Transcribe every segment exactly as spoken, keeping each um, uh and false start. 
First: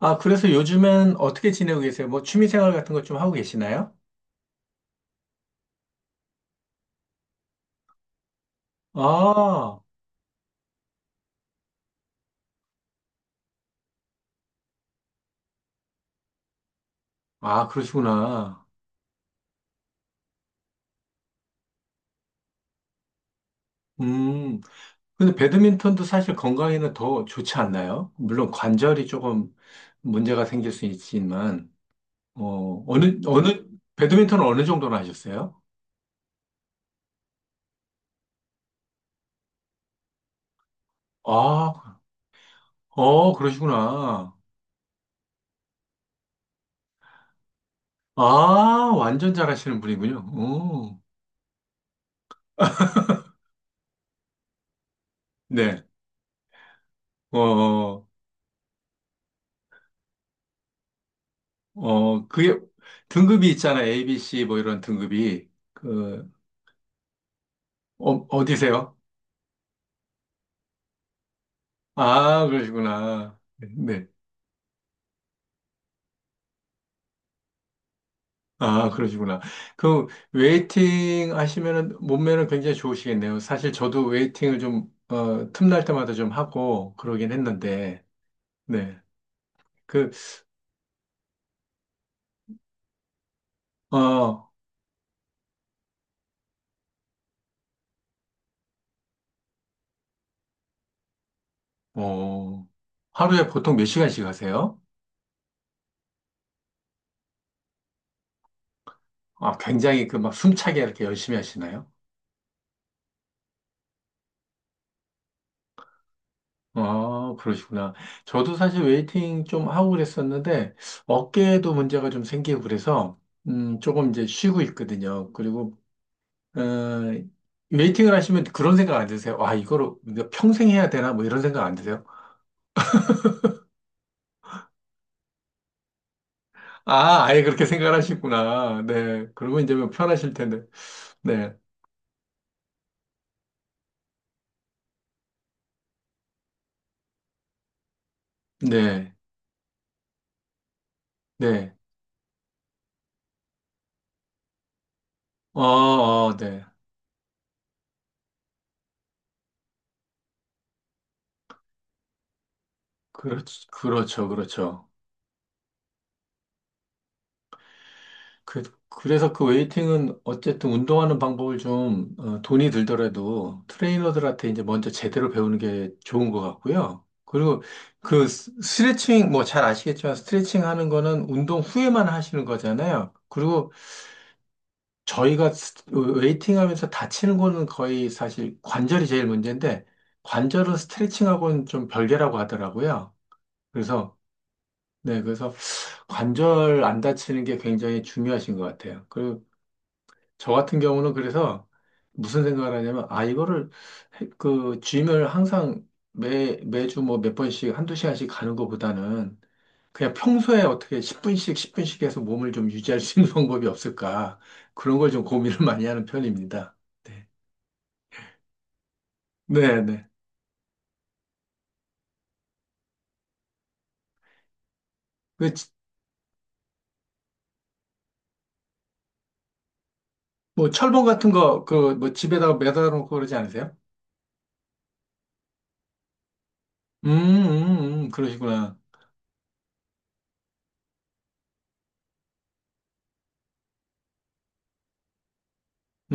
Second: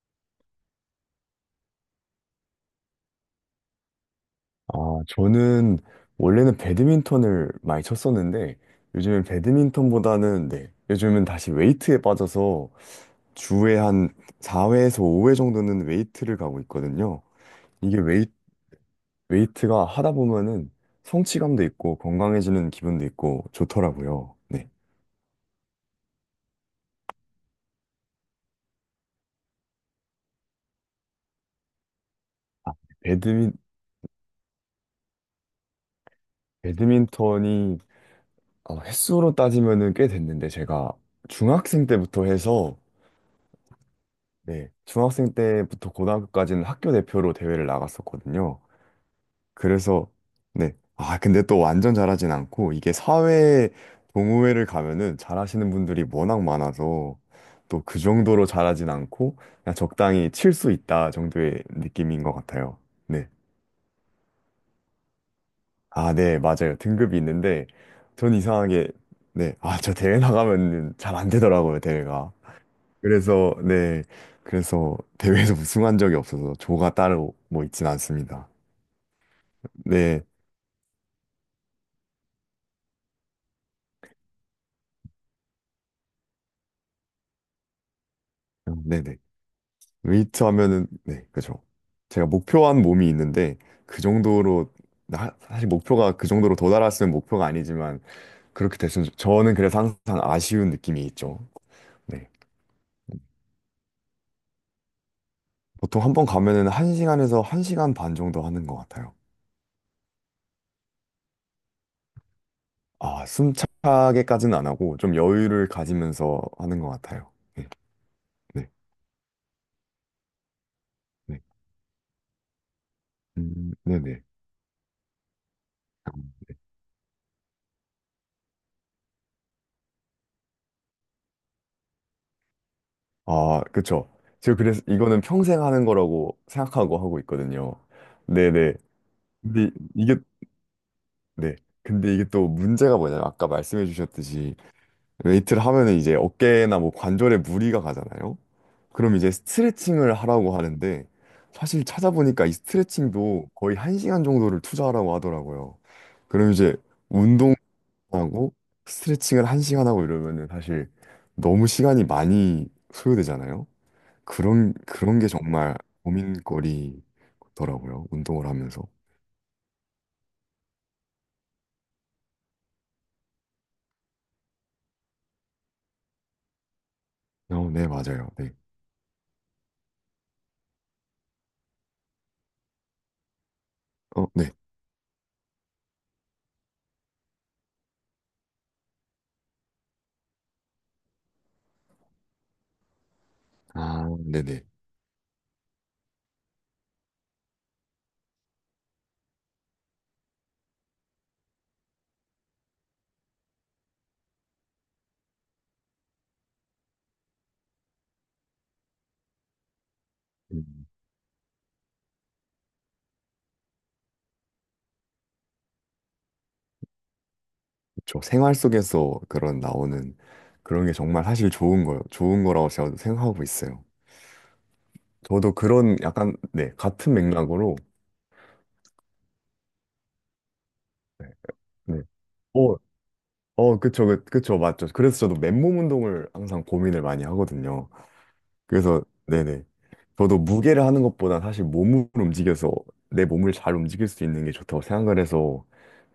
아, 그래서 요즘엔 어떻게 지내고 계세요? 뭐 취미 생활 같은 것 좀 하고 계시나요? 아, 저는 원래는 배드민턴을 많이 쳤었는데 요즘엔 아, 배드민턴보다는 네, 요즘은 다시 웨이트에 빠져서 주에 한 사 회에서 오 회 정도는 웨이트를 가고 있거든요. 아, 이게 웨이, 그러시구나. 웨이트가 하다 보면은 성취감도 있고 건강해지는 기분도 있고 좋더라고요. 음, 네. 근데 배드민턴도 사실 건강에는 더 좋지 않나요? 물론 관절이 조금 문제가 생길 수 있지만, 어, 어느, 배드민, 어느, 배드민턴은 어느 정도나 하셨어요? 배드민턴이 어, 횟수로 따지면은 꽤 됐는데 제가 중학생 아, 때부터 해서 어, 그러시구나. 네, 중학생 때부터 고등학교까지는 학교 대표로 대회를 나갔었거든요. 아, 완전 잘하시는 그래서, 분이군요. 네. 오, 아, 근데 또 완전 잘하진 않고, 이게 사회 동호회를 가면은 잘하시는 네. 분들이 워낙 많아서, 어, 또 그 어, 정도로 잘하진 않고, 그냥 적당히 칠 수 있다 정도의 느낌인 어, 것 그게 같아요. 네. 등급이 있잖아. 에이비씨 뭐 이런 등급이. 아, 그, 네, 맞아요. 등급이 있는데, 어, 전 이상하게, 어디세요? 네. 아, 저 대회 나가면 잘 안 되더라고요, 대회가. 아, 그러시구나. 그래서 네. 네 네. 그래서 대회에서 우승한 적이 없어서 조가 따로 뭐 있진 않습니다. 아, 그러시구나. 그, 네, 웨이팅 하시면은 몸매는 굉장히 좋으시겠네요. 사실 저도 웨이팅을 좀, 어, 틈날 때마다 좀 하고 그러긴 했는데, 음, 네. 네네. 그, 웨이트 하면은 네 그죠. 제가 목표한 몸이 있는데 그 어, 정도로 나- 사실 목표가 그 정도로 도달했으면 목표가 아니지만 그렇게 됐으면 좋- 저는 그래서 항상 아쉬운 느낌이 있죠. 네. 어, 하루에 보통 몇 시간씩 하세요? 보통 한 번 가면은 한 시간에서 한 시간 반 정도 하는 것 같아요. 아, 굉장히 그 막 숨차게 이렇게 열심히 하시나요? 아, 숨차게까지는 안 하고 좀 여유를 가지면서 하는 것 같아요. 아, 네, 그러시구나. 저도 네, 사실 웨이팅 좀 하고 그랬었는데, 네, 어깨에도 문제가 좀 생기고 그래서, 음, 음, 조금 네네. 이제 쉬고 있거든요. 그리고 어, 웨이팅을 하시면 그런 생각 안 드세요? 와, 이거를 내가 평생 해야 되나? 뭐 이런 생각 안 드세요? 아, 그쵸. 제가 그래서 이거는 평생 하는 거라고 생각하고 하고 아, 아예 그렇게 있거든요. 생각을 네네. 하시구나. 네. 그러면 근데 이제 뭐 이게, 편하실 텐데. 네. 네. 근데 이게 또 문제가 뭐냐면 아까 말씀해 주셨듯이 웨이트를 하면은 이제 어깨나 뭐 관절에 무리가 가잖아요. 네. 그럼 이제 스트레칭을 하라고 하는데 네. 사실 찾아보니까 이 스트레칭도 거의 한시간 정도를 투자하라고 어, 하더라고요. 어, 그럼 네. 이제 운동하고 스트레칭을 한시간 하고 이러면은 사실 너무 시간이 많이 그렇, 소요되잖아요. 그렇죠. 그런 그렇죠. 그런 게 정말 고민거리더라고요. 운동을 그, 하면서. 그래서 그 웨이팅은 어쨌든 운동하는 방법을 좀 어, 돈이 들더라도 트레이너들한테 이제 먼저 제대로 배우는 게 좋은 것 같고요. 그리고 어, 네, 그 맞아요. 네. 스- 스트레칭 뭐 잘 아시겠지만 스트레칭 하는 거는 운동 후에만 하시는 거잖아요. 그리고 어, 네. 저희가 스- 웨이팅 하면서 다치는 거는 거의 사실 관절이 제일 문제인데 관절은 스트레칭하고는 좀 별개라고 하더라고요. 아, 그래서 네네. 네, 그래서 관절 안 다치는 게 굉장히 중요하신 것 같아요. 그리고 저 같은 경우는 그래서 무슨 생각을 하냐면, 아, 이거를, 해- 그, 짐을 항상 매, 매주 뭐 몇 번씩, 한두 시간씩 가는 것보다는 그냥 평소에 음, 어떻게 십 분씩, 십 분씩 해서 몸을 좀 유지할 수 있는 방법이 없을까. 그런 걸 좀 고민을 많이 하는 편입니다. 네. 그렇죠. 생활 속에서 그런 네, 네. 나오는 그런 게 정말 사실 좋은 거요. 좋은 거라고 제가 생각하고 있어요. 그, 저도 지- 그런 약간 네, 같은 맥락으로. 뭐, 철봉 네. 같은 거, 그, 네. 뭐, 집에다가 어, 매달아 놓고 그러지 않으세요? 어, 그쵸, 그, 그쵸, 맞죠. 그래서 저도 맨몸 운동을 항상 고민을 음, 많이 하거든요. 음, 음, 그러시구나. 그래서 네네. 저도 무게를 하는 것보다 사실 몸을 움직여서 내 몸을 잘 움직일 수 있는 게 좋다고 생각을 해서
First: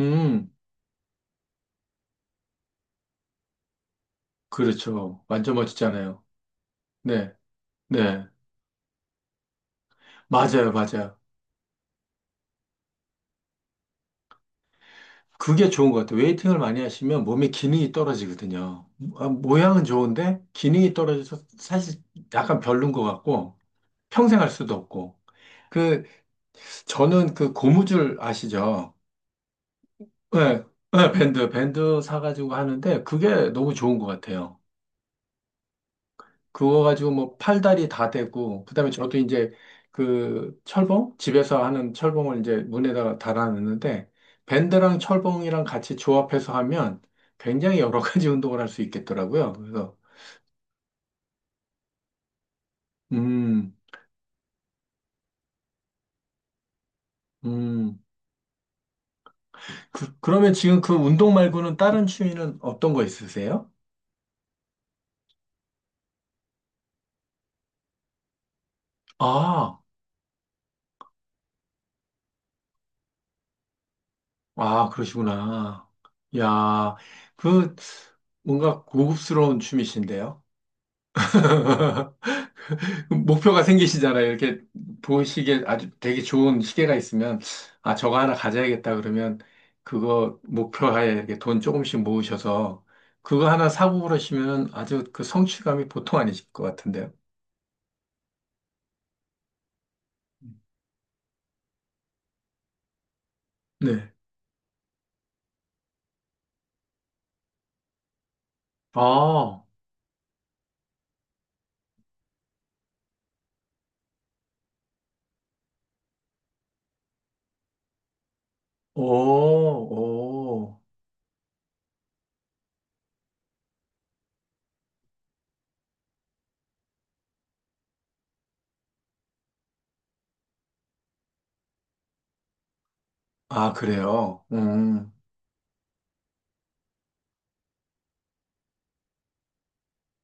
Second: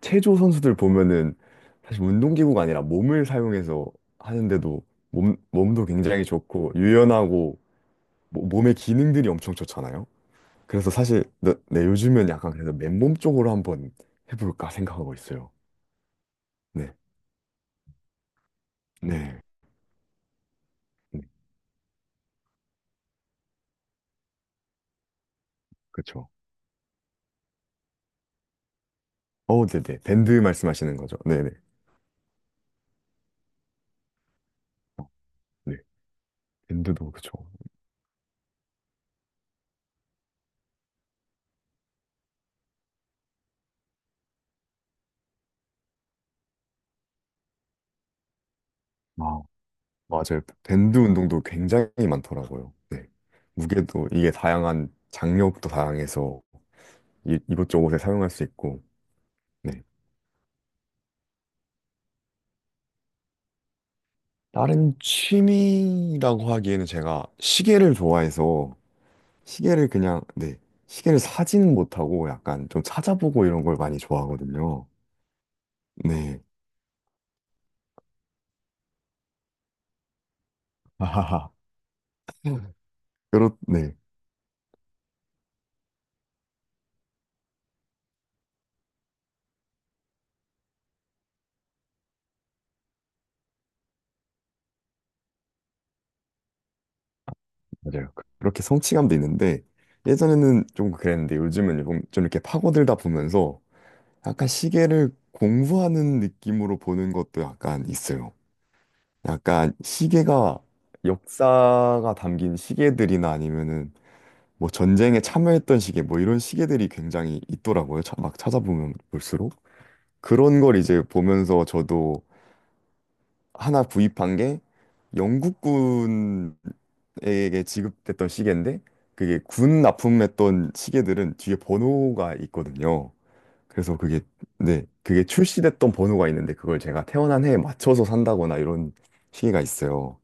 체조 선수들 보면은 사실 운동기구가 아니라 몸을 사용해서 하는데도 그렇죠. 몸, 완전 몸도 멋지잖아요. 굉장히 좋고 네, 유연하고 네. 모- 몸의 기능들이 엄청 좋잖아요. 맞아요, 그래서 맞아요. 사실 네, 네, 요즘은 약간 그래서 맨몸 쪽으로 한번 해볼까 생각하고 있어요. 그게 좋은 것 같아요. 웨이팅을 많이 네, 하시면 몸의 기능이 떨어지거든요. 아, 네, 모양은 좋은데 기능이 네, 떨어져서 사실 약간 별론 것 같고 평생 할 수도 없고. 그 그쵸. 저는 그 고무줄 아시죠? 어, 네네. 밴드 네, 말씀하시는 네, 거죠. 밴드 네네. 밴드 사가지고 하는데 그게 너무 좋은 것 같아요. 어, 네, 그거 가지고 밴드도 그쵸. 뭐 팔다리 다 되고, 그다음에 저도 이제 그 철봉? 집에서 하는 철봉을 이제 문에다가 달아놨는데, 밴드랑 철봉이랑 같이 조합해서 하면 굉장히 여러 가지 운동을 할 수 있겠더라고요. 그래서, 맞아요. 밴드 운동도 굉장히 많더라고요. 네. 음, 무게도 이게 다양한 장력도 다양해서 이, 이것저것 음. 에 사용할 수 있고. 네. 그, 그러면 지금 그 운동 말고는 다른 취미는 어떤 거 있으세요? 다른 취미라고 하기에는 제가 시계를 좋아해서 아, 시계를 그냥 네. 시계를 사지는 못하고 약간 좀 찾아보고 이런 걸 많이 좋아하거든요. 아, 그러시구나. 네. 야, 그, 뭔가 고급스러운 취미신데요? 아하하. 그렇, 목표가 네, 생기시잖아요. 이렇게 보시기에 아주 되게 좋은 시계가 있으면, 아, 저거 하나 가져야겠다 그러면, 그거 목표하에 이렇게 돈 조금씩 모으셔서, 그거 하나 사고 그러시면 아주 그 성취감이 보통 아니실 것 같은데요. 맞아요. 그- 그렇게 성취감도 있는데, 예전에는 좀 그랬는데, 요즘은 좀, 좀 이렇게 파고들다 보면서 네. 약간 시계를 공부하는 느낌으로 보는 것도 약간 있어요. 아, 약간 시계가 역사가 담긴 시계들이나 아니면은 뭐 전쟁에 참여했던 시계 뭐 이런 시계들이 굉장히 있더라고요. 차- 막 찾아보면 오, 볼수록 그런 걸 오. 이제 보면서 저도 하나 구입한 게 영국군에게 지급됐던 시계인데 그게 군 납품했던 시계들은 뒤에 번호가 있거든요. 아, 그래서 그게 그래요. 네 음. 그게 출시됐던 번호가 있는데 그걸 제가 태어난 해에 맞춰서 산다거나 이런 시기가 있어요.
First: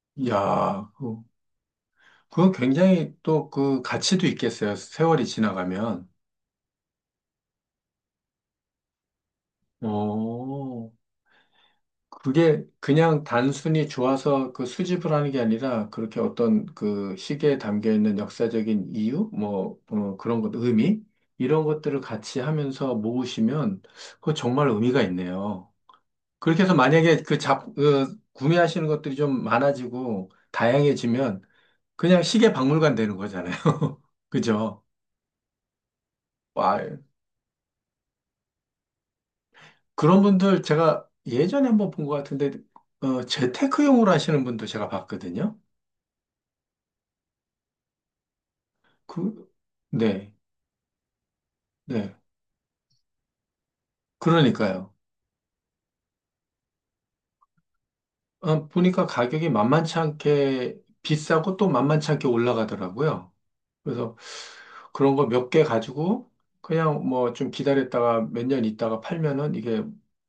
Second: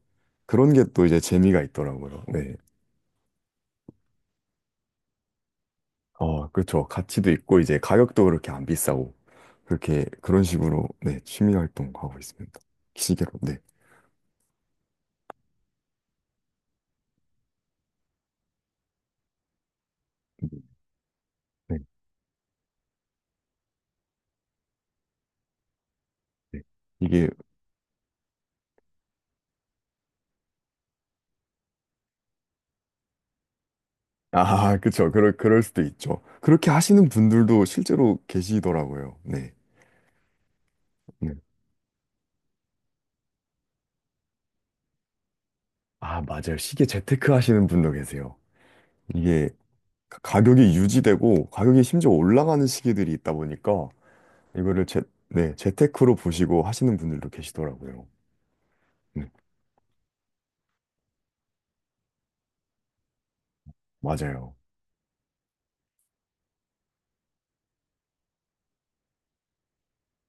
그런 게 야, 또 이제 그, 재미가 있더라고요. 그건 네. 굉장히 또 그 가치도 있겠어요. 세월이 지나가면. 어, 그렇죠. 가치도 있고 이제 가격도 그렇게 안 비싸고 그렇게 그런 식으로 오. 네 취미 활동하고 있습니다. 그게 시 그냥 계로 네. 단순히 좋아서 그 수집을 하는 게 아니라 그렇게 어떤 그 시계에 담겨 있는 역사적인 이유, 뭐 어, 그런 것, 의미 이런 네. 것들을 같이 하면서 모으시면 그거 정말 의미가 있네요. 그렇게 네. 해서 만약에 이게. 그 잡, 그 구매하시는 것들이 좀 많아지고 다양해지면 그냥 시계 박물관 되는 거잖아요. 아, 그죠? 그렇죠. 그럴 그럴 수도 있죠. 그렇게 와, 하시는 분들도 실제로 계시더라고요. 네. 그런 분들 제가 네. 예전에 한번 본 것 같은데 어, 재테크용으로 하시는 분도 제가 봤거든요. 아, 맞아요. 시계 재테크 하시는 분도 계세요. 이게 그, 가- 네. 가격이 유지되고 가격이 심지어 네. 올라가는 시기들이 있다 보니까 이거를 그러니까요. 재, 네, 재테크로 보시고 하시는 분들도 계시더라고요. 아, 보니까 네, 가격이 만만치 않게 비싸고 또 만만치 않게 올라가더라고요. 그래서 맞아요. 그런 거 몇 개 가지고 그냥 뭐 좀 기다렸다가 몇 년 있다가 팔면은 이게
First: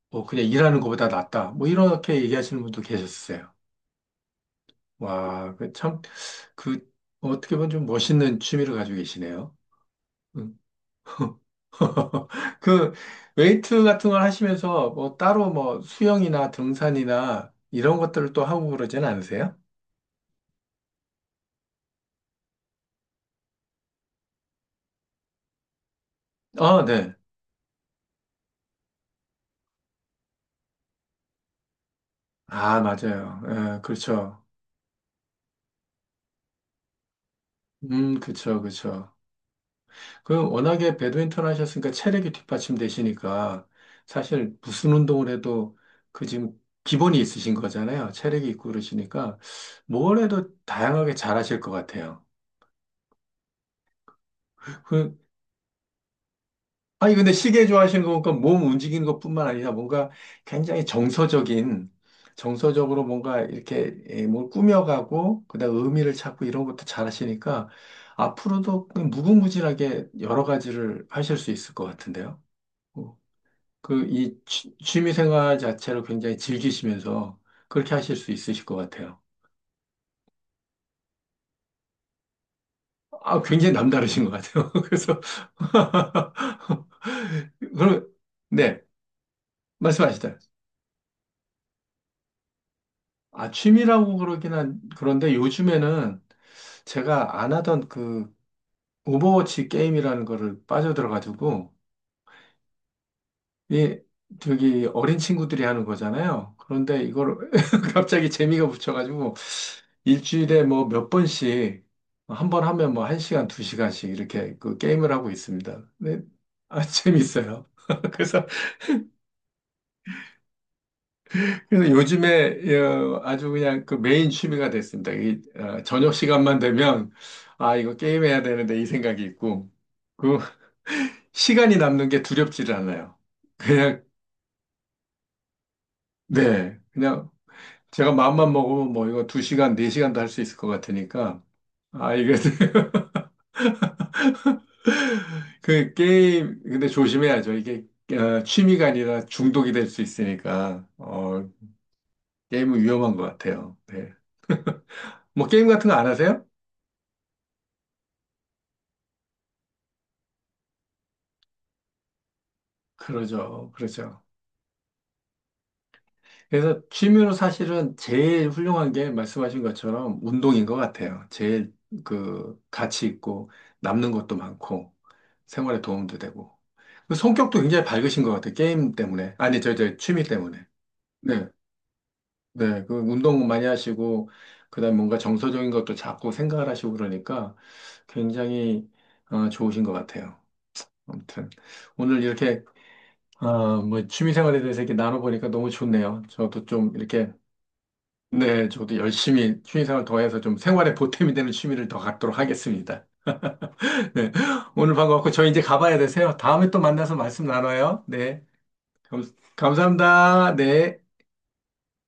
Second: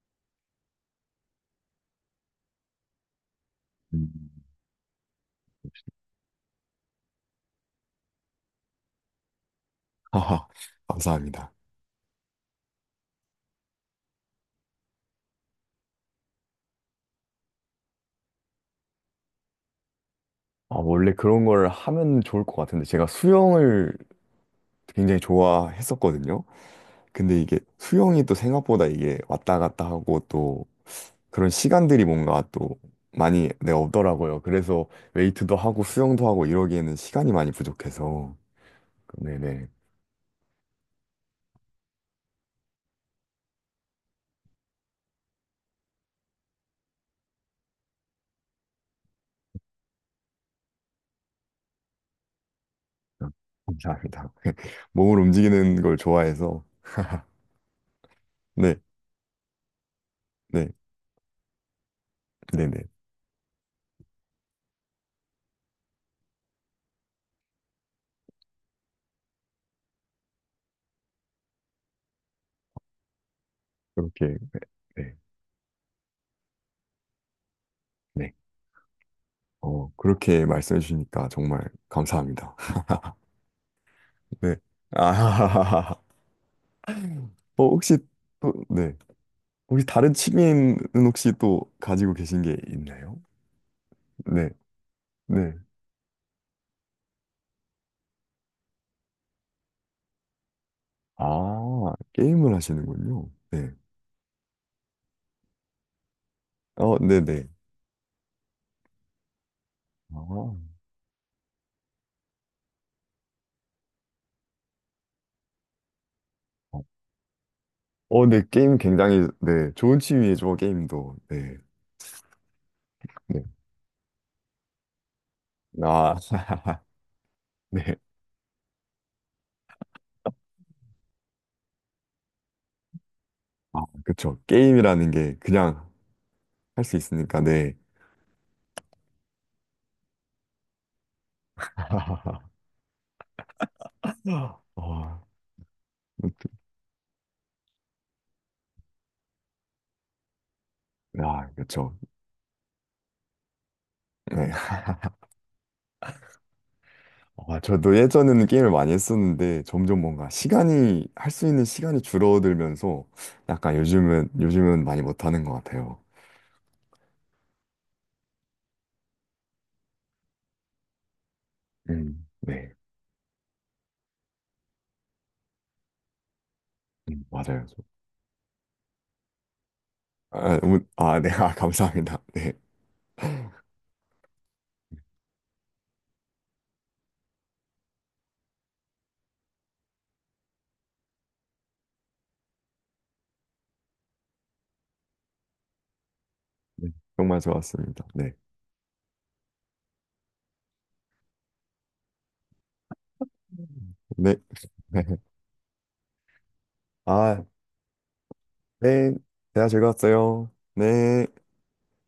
뭐 그냥 일하는 것보다 낫다. 뭐 이렇게 얘기하시는 분도 계셨어요. 음. 와, 그 참, 그 어떻게 보면 좀 멋있는 취미를 가지고 계시네요. 하하, 음. 감사합니다. 그 웨이트 같은 걸 하시면서 뭐 따로 뭐 수영이나 등산이나 이런 것들을 또 하고 그러진 않으세요? 아, 원래 그런 걸 하면 좋을 것 같은데 제가 수영을 굉장히 좋아했었거든요. 아, 네. 근데 이게 수영이 또 생각보다 이게 왔다 갔다 하고 또 그런 시간들이 뭔가 또 아, 맞아요. 많이 네, 예, 없더라고요. 그렇죠. 그래서 웨이트도 하고 수영도 하고 이러기에는 시간이 많이 음, 부족해서 그렇죠, 그렇죠. 네네. 그 워낙에 배드민턴 하셨으니까 체력이 뒷받침되시니까 사실 무슨 운동을 해도 그 지금 기본이 있으신 거잖아요. 체력이 있고 그러시니까 뭘 해도 다양하게 잘하실 것 같아요. 아, 감사합니다. 그 몸을 움직이는 걸 좋아해서, 아니, 근데 시계 좋아하시는 거 보니까 몸 네, 움직이는 것뿐만 아니라 뭔가 네, 굉장히 정서적인, 네네. 정서적으로 뭔가 이렇게 예, 뭘 꾸며가고, 그다음 의미를 찾고 이런 것도 잘 하시니까 앞으로도 그냥 무궁무진하게 여러 가지를 하실 수 있을 것 같은데요. 어, 그 그렇게, 이 취미 네, 생활 자체를 굉장히 즐기시면서 그렇게 하실 수 네. 있으실 것 같아요. 어, 그렇게 말씀해 주시니까 정말 감사합니다. 아, 굉장히 남다르신 것 네. 같아요. 그래서, 아, 어, 혹시 그럼, 또, 네, 네. 혹시 다른 말씀하시죠. 취미는 혹시 또 가지고 계신 게 있나요? 아, 취미라고 네, 그러긴 한, 그런데 네. 요즘에는 제가 안 하던 그 오버워치 게임이라는 거를 빠져들어가지고, 아, 게임을 하시는군요. 네. 이, 저기 어린 친구들이 하는 거잖아요. 어, 그런데 네네. 이걸 갑자기 재미가 붙여가지고, 아, 어, 일주일에 뭐 몇 번씩, 한번 하면 뭐 한 시간, 두 시간씩 이렇게 그 게임을 하고 있습니다. 네, 아, 재밌어요. 어, 네, 그래서 게임 굉장히, 네, 좋은 취미죠, 게임도. 네, 그래서 요즘에 어, 네. 아주 그냥 그 메인 취미가 됐습니다. 이, 어, 저녁 아, 시간만 되면 아 이거 네. 게임해야 되는데 이 생각이 있고 그 시간이 남는 게 두렵지를 않아요. 아, 그냥 그쵸. 게임이라는 게 그냥 네 할 수 그냥 있으니까, 네. 제가 마음만 먹으면 뭐 이거 두 시간 네 시간도 할 수 있을 것 같으니까 아 이거 어, 그 게임 근데 조심해야죠. 이게 어, 취미가 아니라 중독이 될 수 있으니까 어, 아, 그쵸. 게임은 위험한 것 같아요. 네. 네. 뭐 게임 같은 거 안 하세요? 아, 저도 예전에는 게임을 많이 했었는데, 점점 뭔가 시간이, 할 수 있는 시간이 줄어들면서, 그러죠. 약간 그렇죠. 요즘은, 요즘은 많이 못하는 것 같아요. 그래서 취미로 사실은 제일 훌륭한 게 말씀하신 것처럼 운동인 것 같아요. 제일 음, 그 네. 가치 있고 남는 것도 많고 생활에 도움도 되고. 그 음, 성격도 맞아요. 저- 굉장히 밝으신 것 같아요. 게임 때문에. 아니, 저, 저 취미 아, 때문에. 오늘- 아, 네. 네. 아, 감사합니다. 네. 네. 그 운동 많이 하시고 그다음에 뭔가 정서적인 것도 자꾸 생각을 하시고 그러니까 굉장히 어, 좋으신 것 같아요. 아무튼 오늘 이렇게 어, 뭐 취미 생활에 대해서 이렇게 나눠보니까 너무 좋네요. 저도 네. 좀 이렇게 정말 좋았습니다. 네. 네, 저도 열심히 취미생활 더해서 좀 생활에 보탬이 되는 취미를 더 갖도록 하겠습니다. 음. 네, 네. 오늘 반가웠고 저희 이제 가봐야 되세요. 다음에 또 만나서 아, 말씀 나눠요. 네, 네. 감, 대화 즐거웠어요. 감사합니다. 네. 네.